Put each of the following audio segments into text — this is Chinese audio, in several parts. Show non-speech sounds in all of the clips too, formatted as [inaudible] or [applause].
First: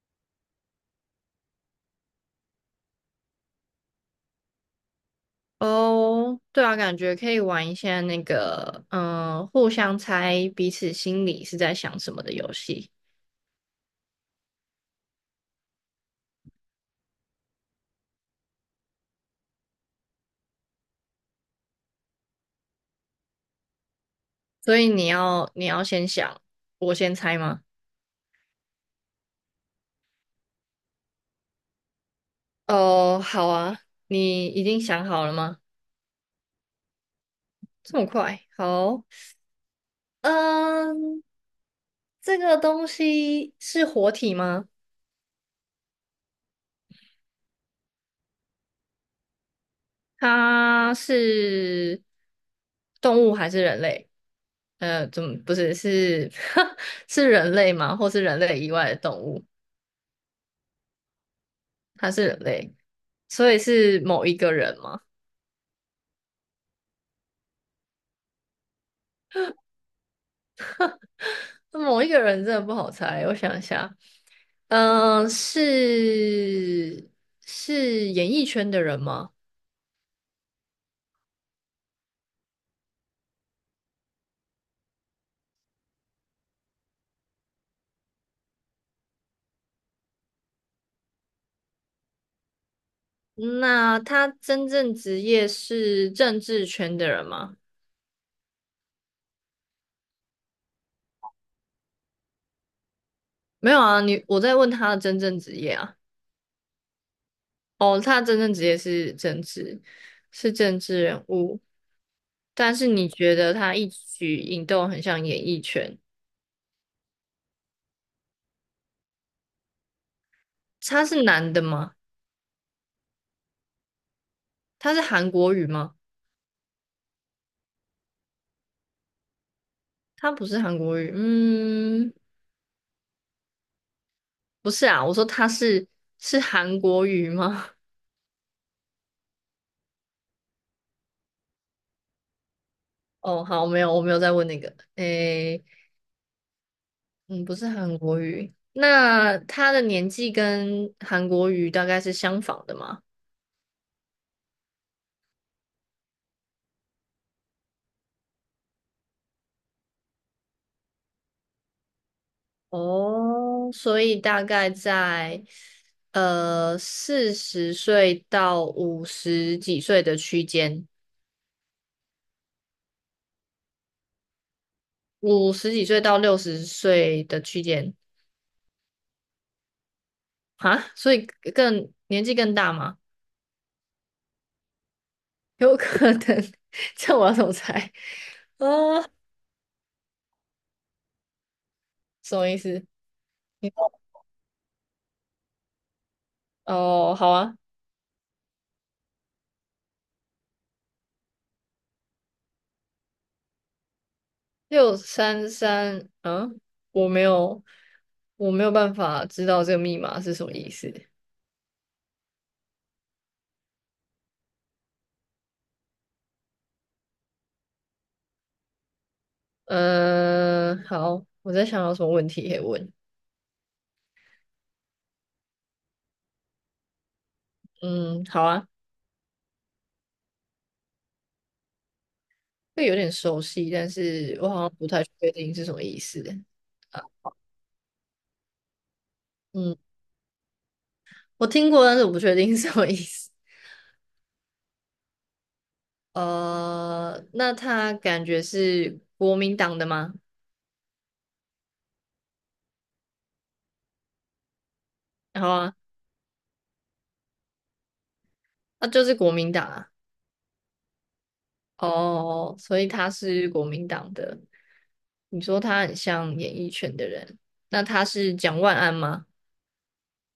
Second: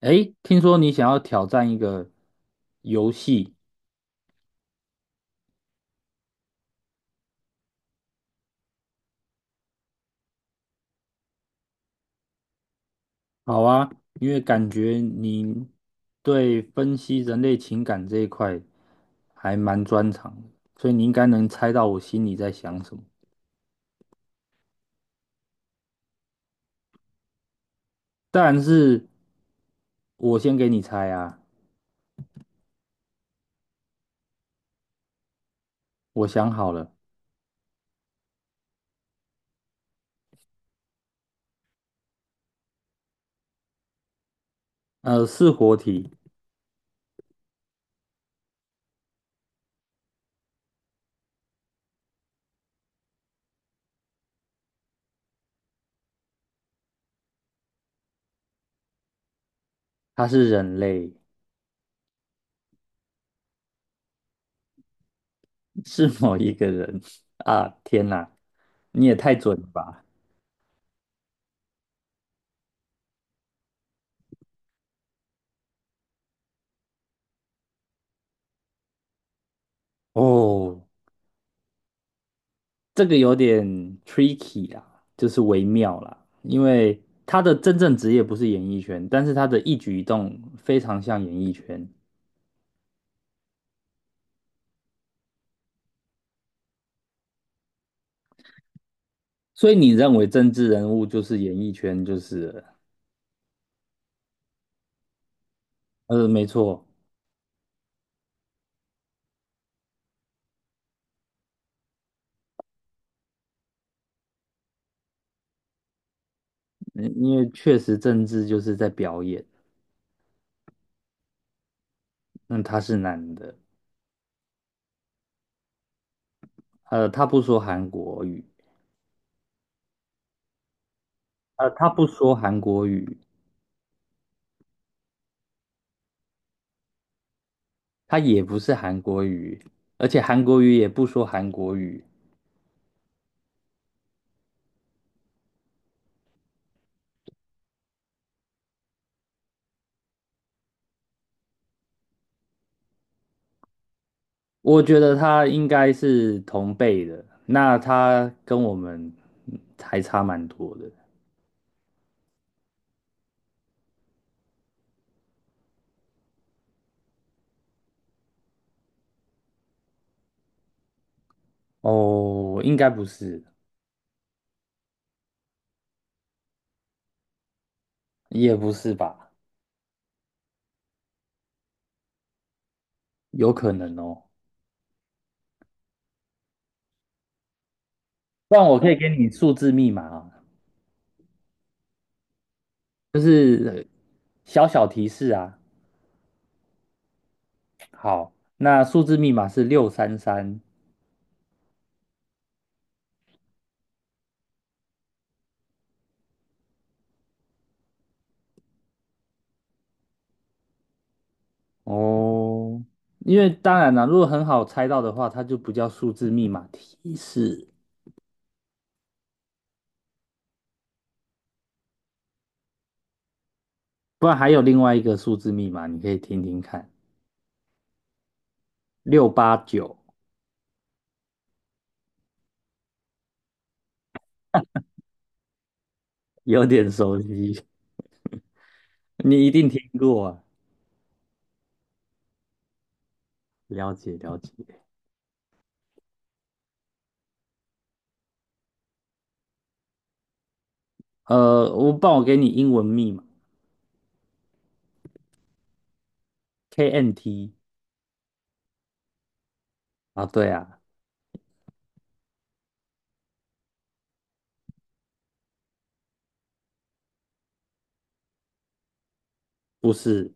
诶，听说你想要挑战一个游戏，哦，对啊，感觉可以玩一下那个，互相猜彼此心里是在想什么的游戏。好啊，因为感觉你对分析人类情感这一块还蛮专长的，所以你应该能猜到我心里在想什么。所以你要先想，我先猜吗？但是，我先给你猜啊，哦，好啊，你已经想好了吗？我想好了，这么快？好，嗯，这个东西是活体吗？是活体，它是动物还是人类？呃，怎么不是 [laughs] 是人类吗？或是人类以外的动物？它是人类，他是人类，所以是某一个人吗？是某一个人 [laughs] 啊，天哪，你也太准了吧！那某一个人真的不好猜，我想一下，嗯、是是演艺圈的人吗？哦，这个有点 tricky 啦，就是微妙啦，因为他的真正职业不是演艺圈，但是他的一举一动非常像演艺圈，那他真正职业是政治圈的人吗？所以你认为政治人物就是演艺圈就是了没有啊，你我在问他的真正职业啊。没错。哦，他的真正职业是政治，是政治人物，但是你觉得他一举一动很像演艺圈？嗯因为确实政治就是在表演，他是男的吗？那他是男的，他是韩国语吗？他不说韩国语，他不是韩国语，呃，他不嗯，说韩国语，不是啊，我说他是韩国语吗？[laughs] 他也不是韩国语，而且韩国语也不说韩国语，哦，好，没有，我没有再问那个，诶，嗯，不是韩国语，那他的年纪跟韩国语大概是相仿的吗？我觉得他应该是同辈的，那他跟我们还差蛮多的。哦，所以大概在40岁到五十几岁的区间，哦，应该不是，五十几岁到60岁的区间，也不是吧？啊，所以更年纪更大吗？有可能哦。有可能，[laughs] 这我要怎么猜？不然啊，我可以给你数字密码啊，什么意思？就是你小小提示啊。哦，好啊，好，那数字密码是六三三。六三三，我没有，我没有办法知道这个密码是什么意思。哦，因为当然啦，如果很好猜到的话，它就不叫数字密码提示。嗯、好，我在想有什么问题可以问。不然还有另外一个数字密码，你可以听听看，嗯，好啊，689。这有点熟悉，但是我好像不太确定是什么意思。有点熟悉，[laughs] 你一定嗯，听过啊。我听过，但是我不确定是什么意思。了解了解，那他感觉是国民党的吗？我给你英文密码 好啊，KNT。 那就是国民党啊。啊，对啊，哦，所以他是国民党的。你说他很像演艺圈的人，那他是蒋万安吗？不是，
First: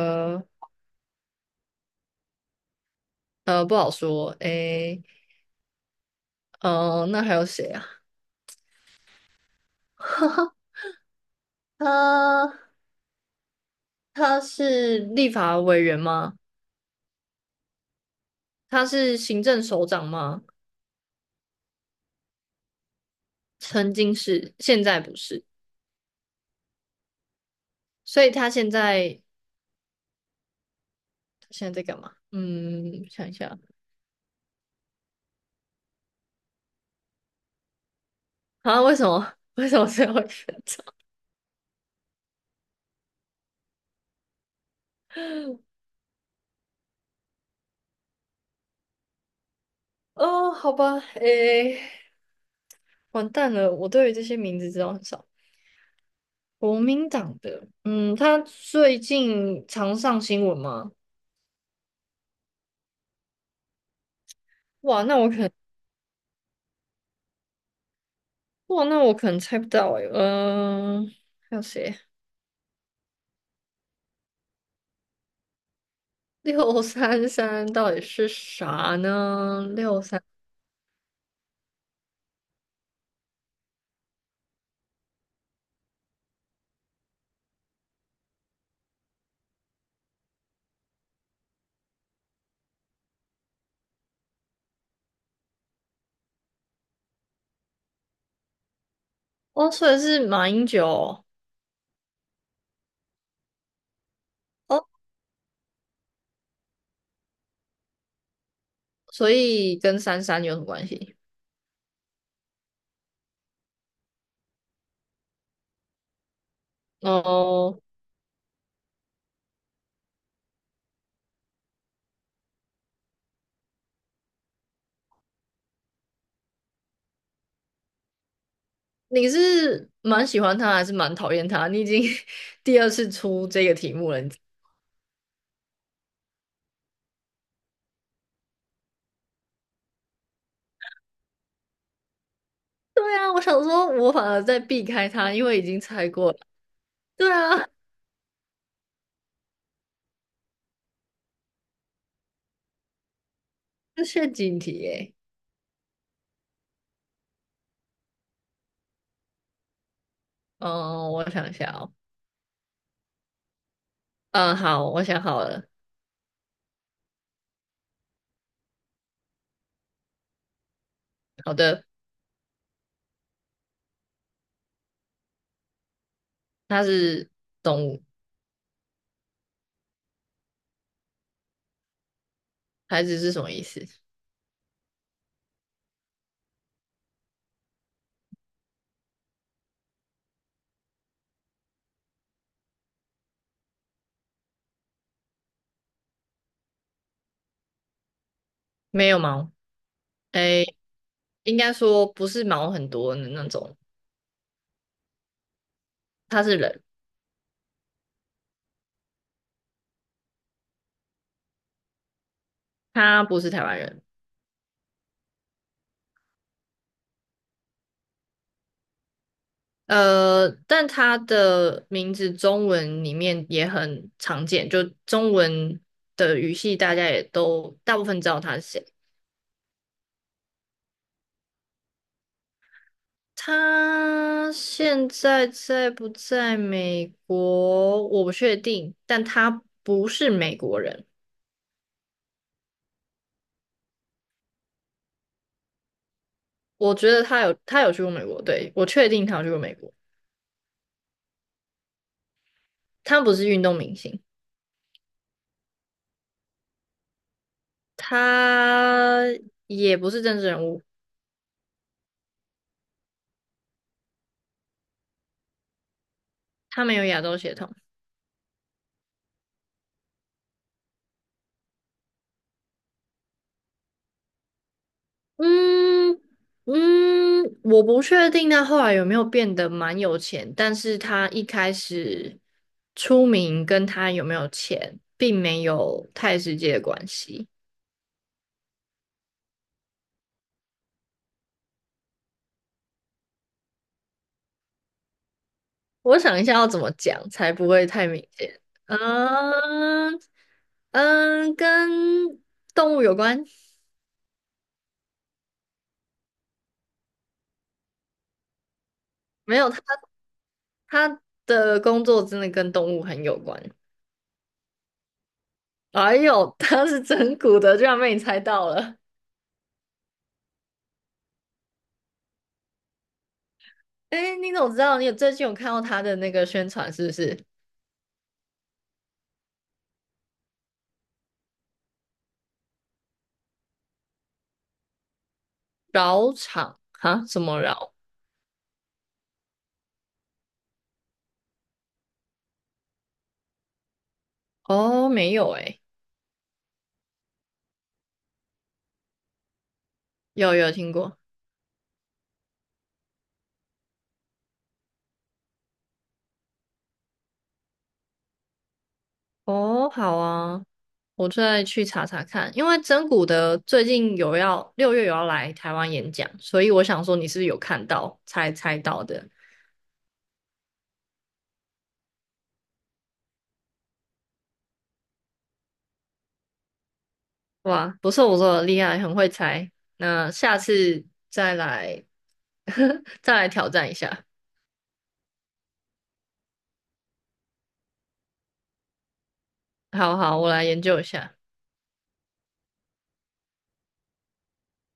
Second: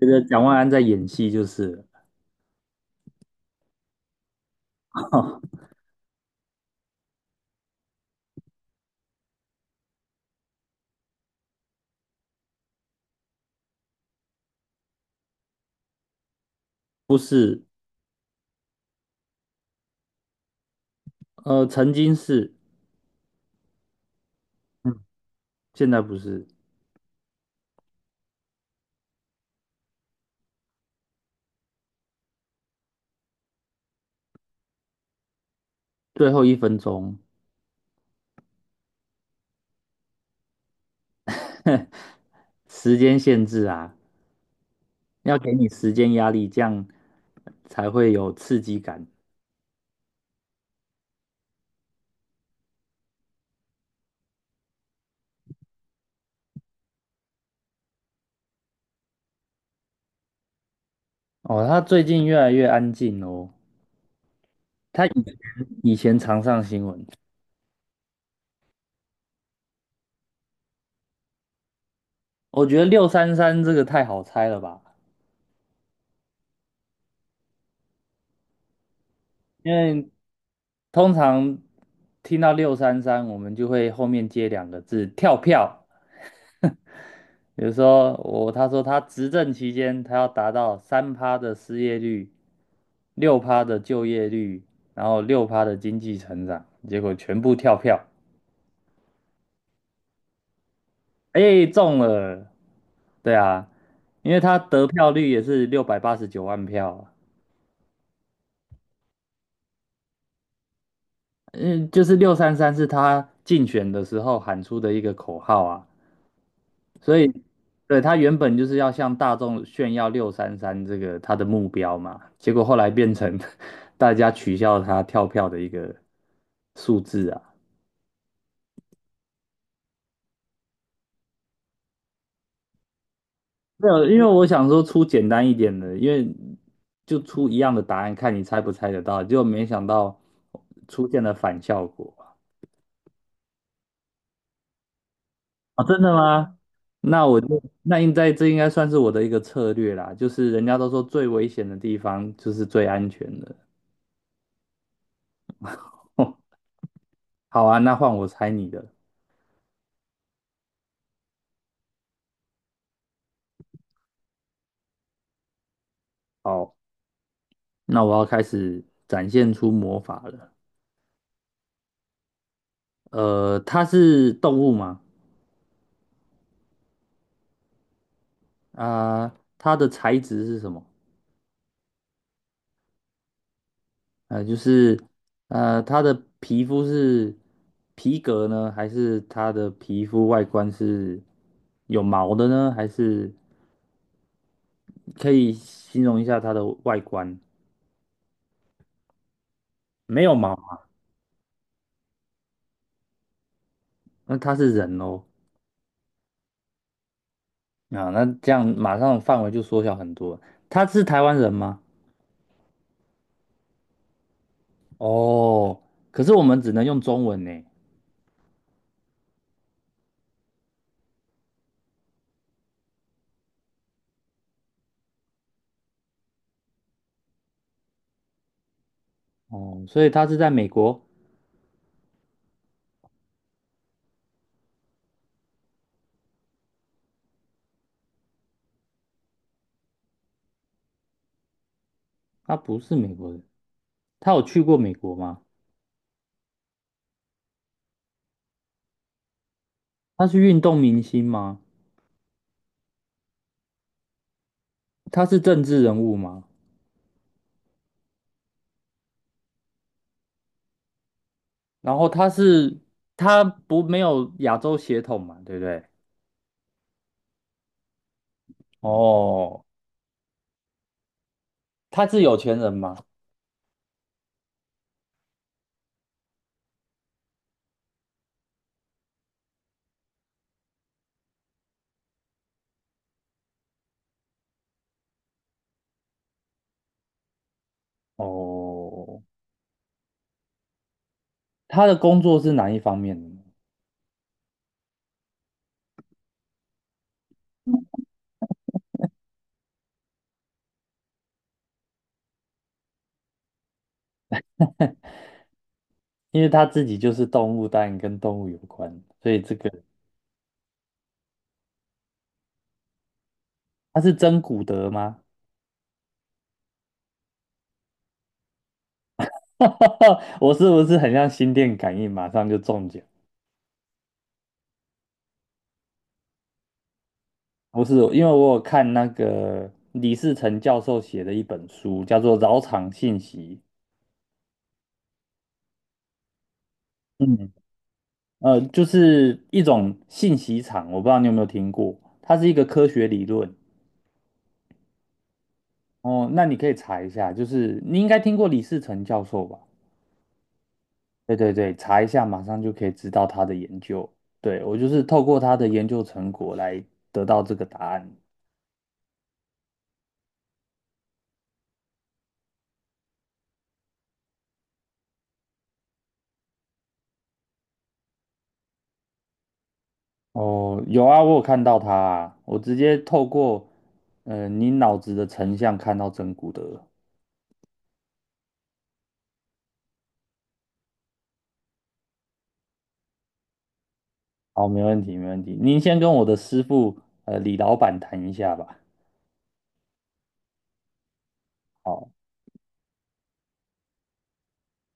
觉得蒋万安在演戏就是不好说。诶，了，[laughs] 那还有谁啊？[laughs] 他他是立法委员吗？不是，他是行政首长吗？曾经是，曾经是，现在嗯，不是。现在不是，所以他现在在干嘛？嗯，想一下最后一分钟，啊，为什么 [laughs] 为什么最后一个？[laughs] 时间限制啊，要给你时间压力，这样才会有刺激感。哦，好吧，诶。完蛋了，我对于这些名字知道很少。国民党的，嗯，他最近常上新闻吗？哦，他最近越来越安静哦，哇，那我可能，以前常上新闻，哇，那我可能猜不到诶、还有谁？我觉得六三三这个太好猜了吧，六三三到底是啥呢？因为通常听到六三三，我们就会后面接两个字跳票。比如说他说他执政期间，他要达到3趴的失业率，六趴的就业率，然后六趴的经济成长，结果全部跳票，哦，所以是马英九哦，哎，中了。对啊，因为他哦，得票率也是689万票啊。所以跟三三有什么关系？嗯，就是六三三是他竞选的时候喊出的一个口号啊，所以哦，对他原本就是要向大众炫耀六三三这个他的目标嘛，结果后来变成 [laughs] 大家取笑他跳票的一个数字啊。你是蛮喜欢他还是蛮讨厌他？你已经 [laughs] 第二次出这个没题有，目因了，为我想说出简单一点的，因为就出一样的答案，看你猜不猜得到，结果没想到出现了反效果。对啊，我想说，我反而在避开他，因为已经啊，真猜的过了。吗？那对我就啊，那应该这应该算是我的一个策略啦，就是人家都说最危险的地方就是最安全的。这是陷阱题耶。[laughs] 哦，好啊，那换我猜你的。嗯，我想一下哦。嗯，好，我想好了。好，那我要开始展现出魔法了。好的，它是动物吗？他是动物，啊、它的材质是什么？孩子是什么意思？就是它的皮肤是皮革呢，还是它的皮肤外观是有毛的呢？还是可以形容一下它的外观？没有毛。没有毛诶，啊，应该说不是毛很多的那种，那他是人哦。他是人，啊，那这样马上范围就缩小很多。他是台湾人吗？他不是台湾人。哦，可是我们只能用中文呢。呃，但他的名字中文里面也很常见，就中文的语系大家也都大部分知道他是谁。哦，所以他是在美国，他现在在不在美国？我不确定，但他不是美国人。他不是美国人。他有去过美国吗？我觉得他有去过美国，对，我确定他有去过美国。他是运动明星吗？他不是运动明星，他是政治人物吗？他也不是政治人物，然后他是他不没有亚洲血统嘛，对不对？他没有亚洲血统。哦，他是有钱人吗？嗯我不确定他后来有没有变得蛮有钱，但是他一开始出名跟他有没有钱，并没有太直接的关系。哦，他的工作是哪一方面的呢？我想一下要怎么讲才不会太明显。嗯跟动物有关？因为他自己就是动物，当然跟动物有关，所以这没个有，他的工作真的跟动物很有关。他是真古德吗？哎呦，他是整蛊的，居然被你猜到了。[laughs] 我是不是很像心电感应，马上就中奖？哎，你怎么知道？你有最近有看到他的那个宣传是不是？不是，因为我有看那个李世成教授写的一本书，叫做《扰场信息》。饶场哈？什嗯，么饶？就是一种信息场，我不知道你有没有听过，它是一个科学理论。哦，没有哎，哦，那你可以查一下，就是你应该听过李世成教授吧？有有听过。对对对，查一下，马上就可以知道他的研究。对，我就是透过他的研究成果来得到这个答案。哦，好啊。我再去查查看，因为真古的最近有要6月有要来台湾演讲，所以我想说你是不是有看到才猜到的？哦，有啊，我有看到他啊，我直接透过你脑子的成像看到真骨德。哇，不错不错，厉害，很会猜。那下次再来 [laughs] 再来挑战一下。好，没问题，没问题。您先跟我的师傅李老板谈一下吧。好好，我来研究一下。好。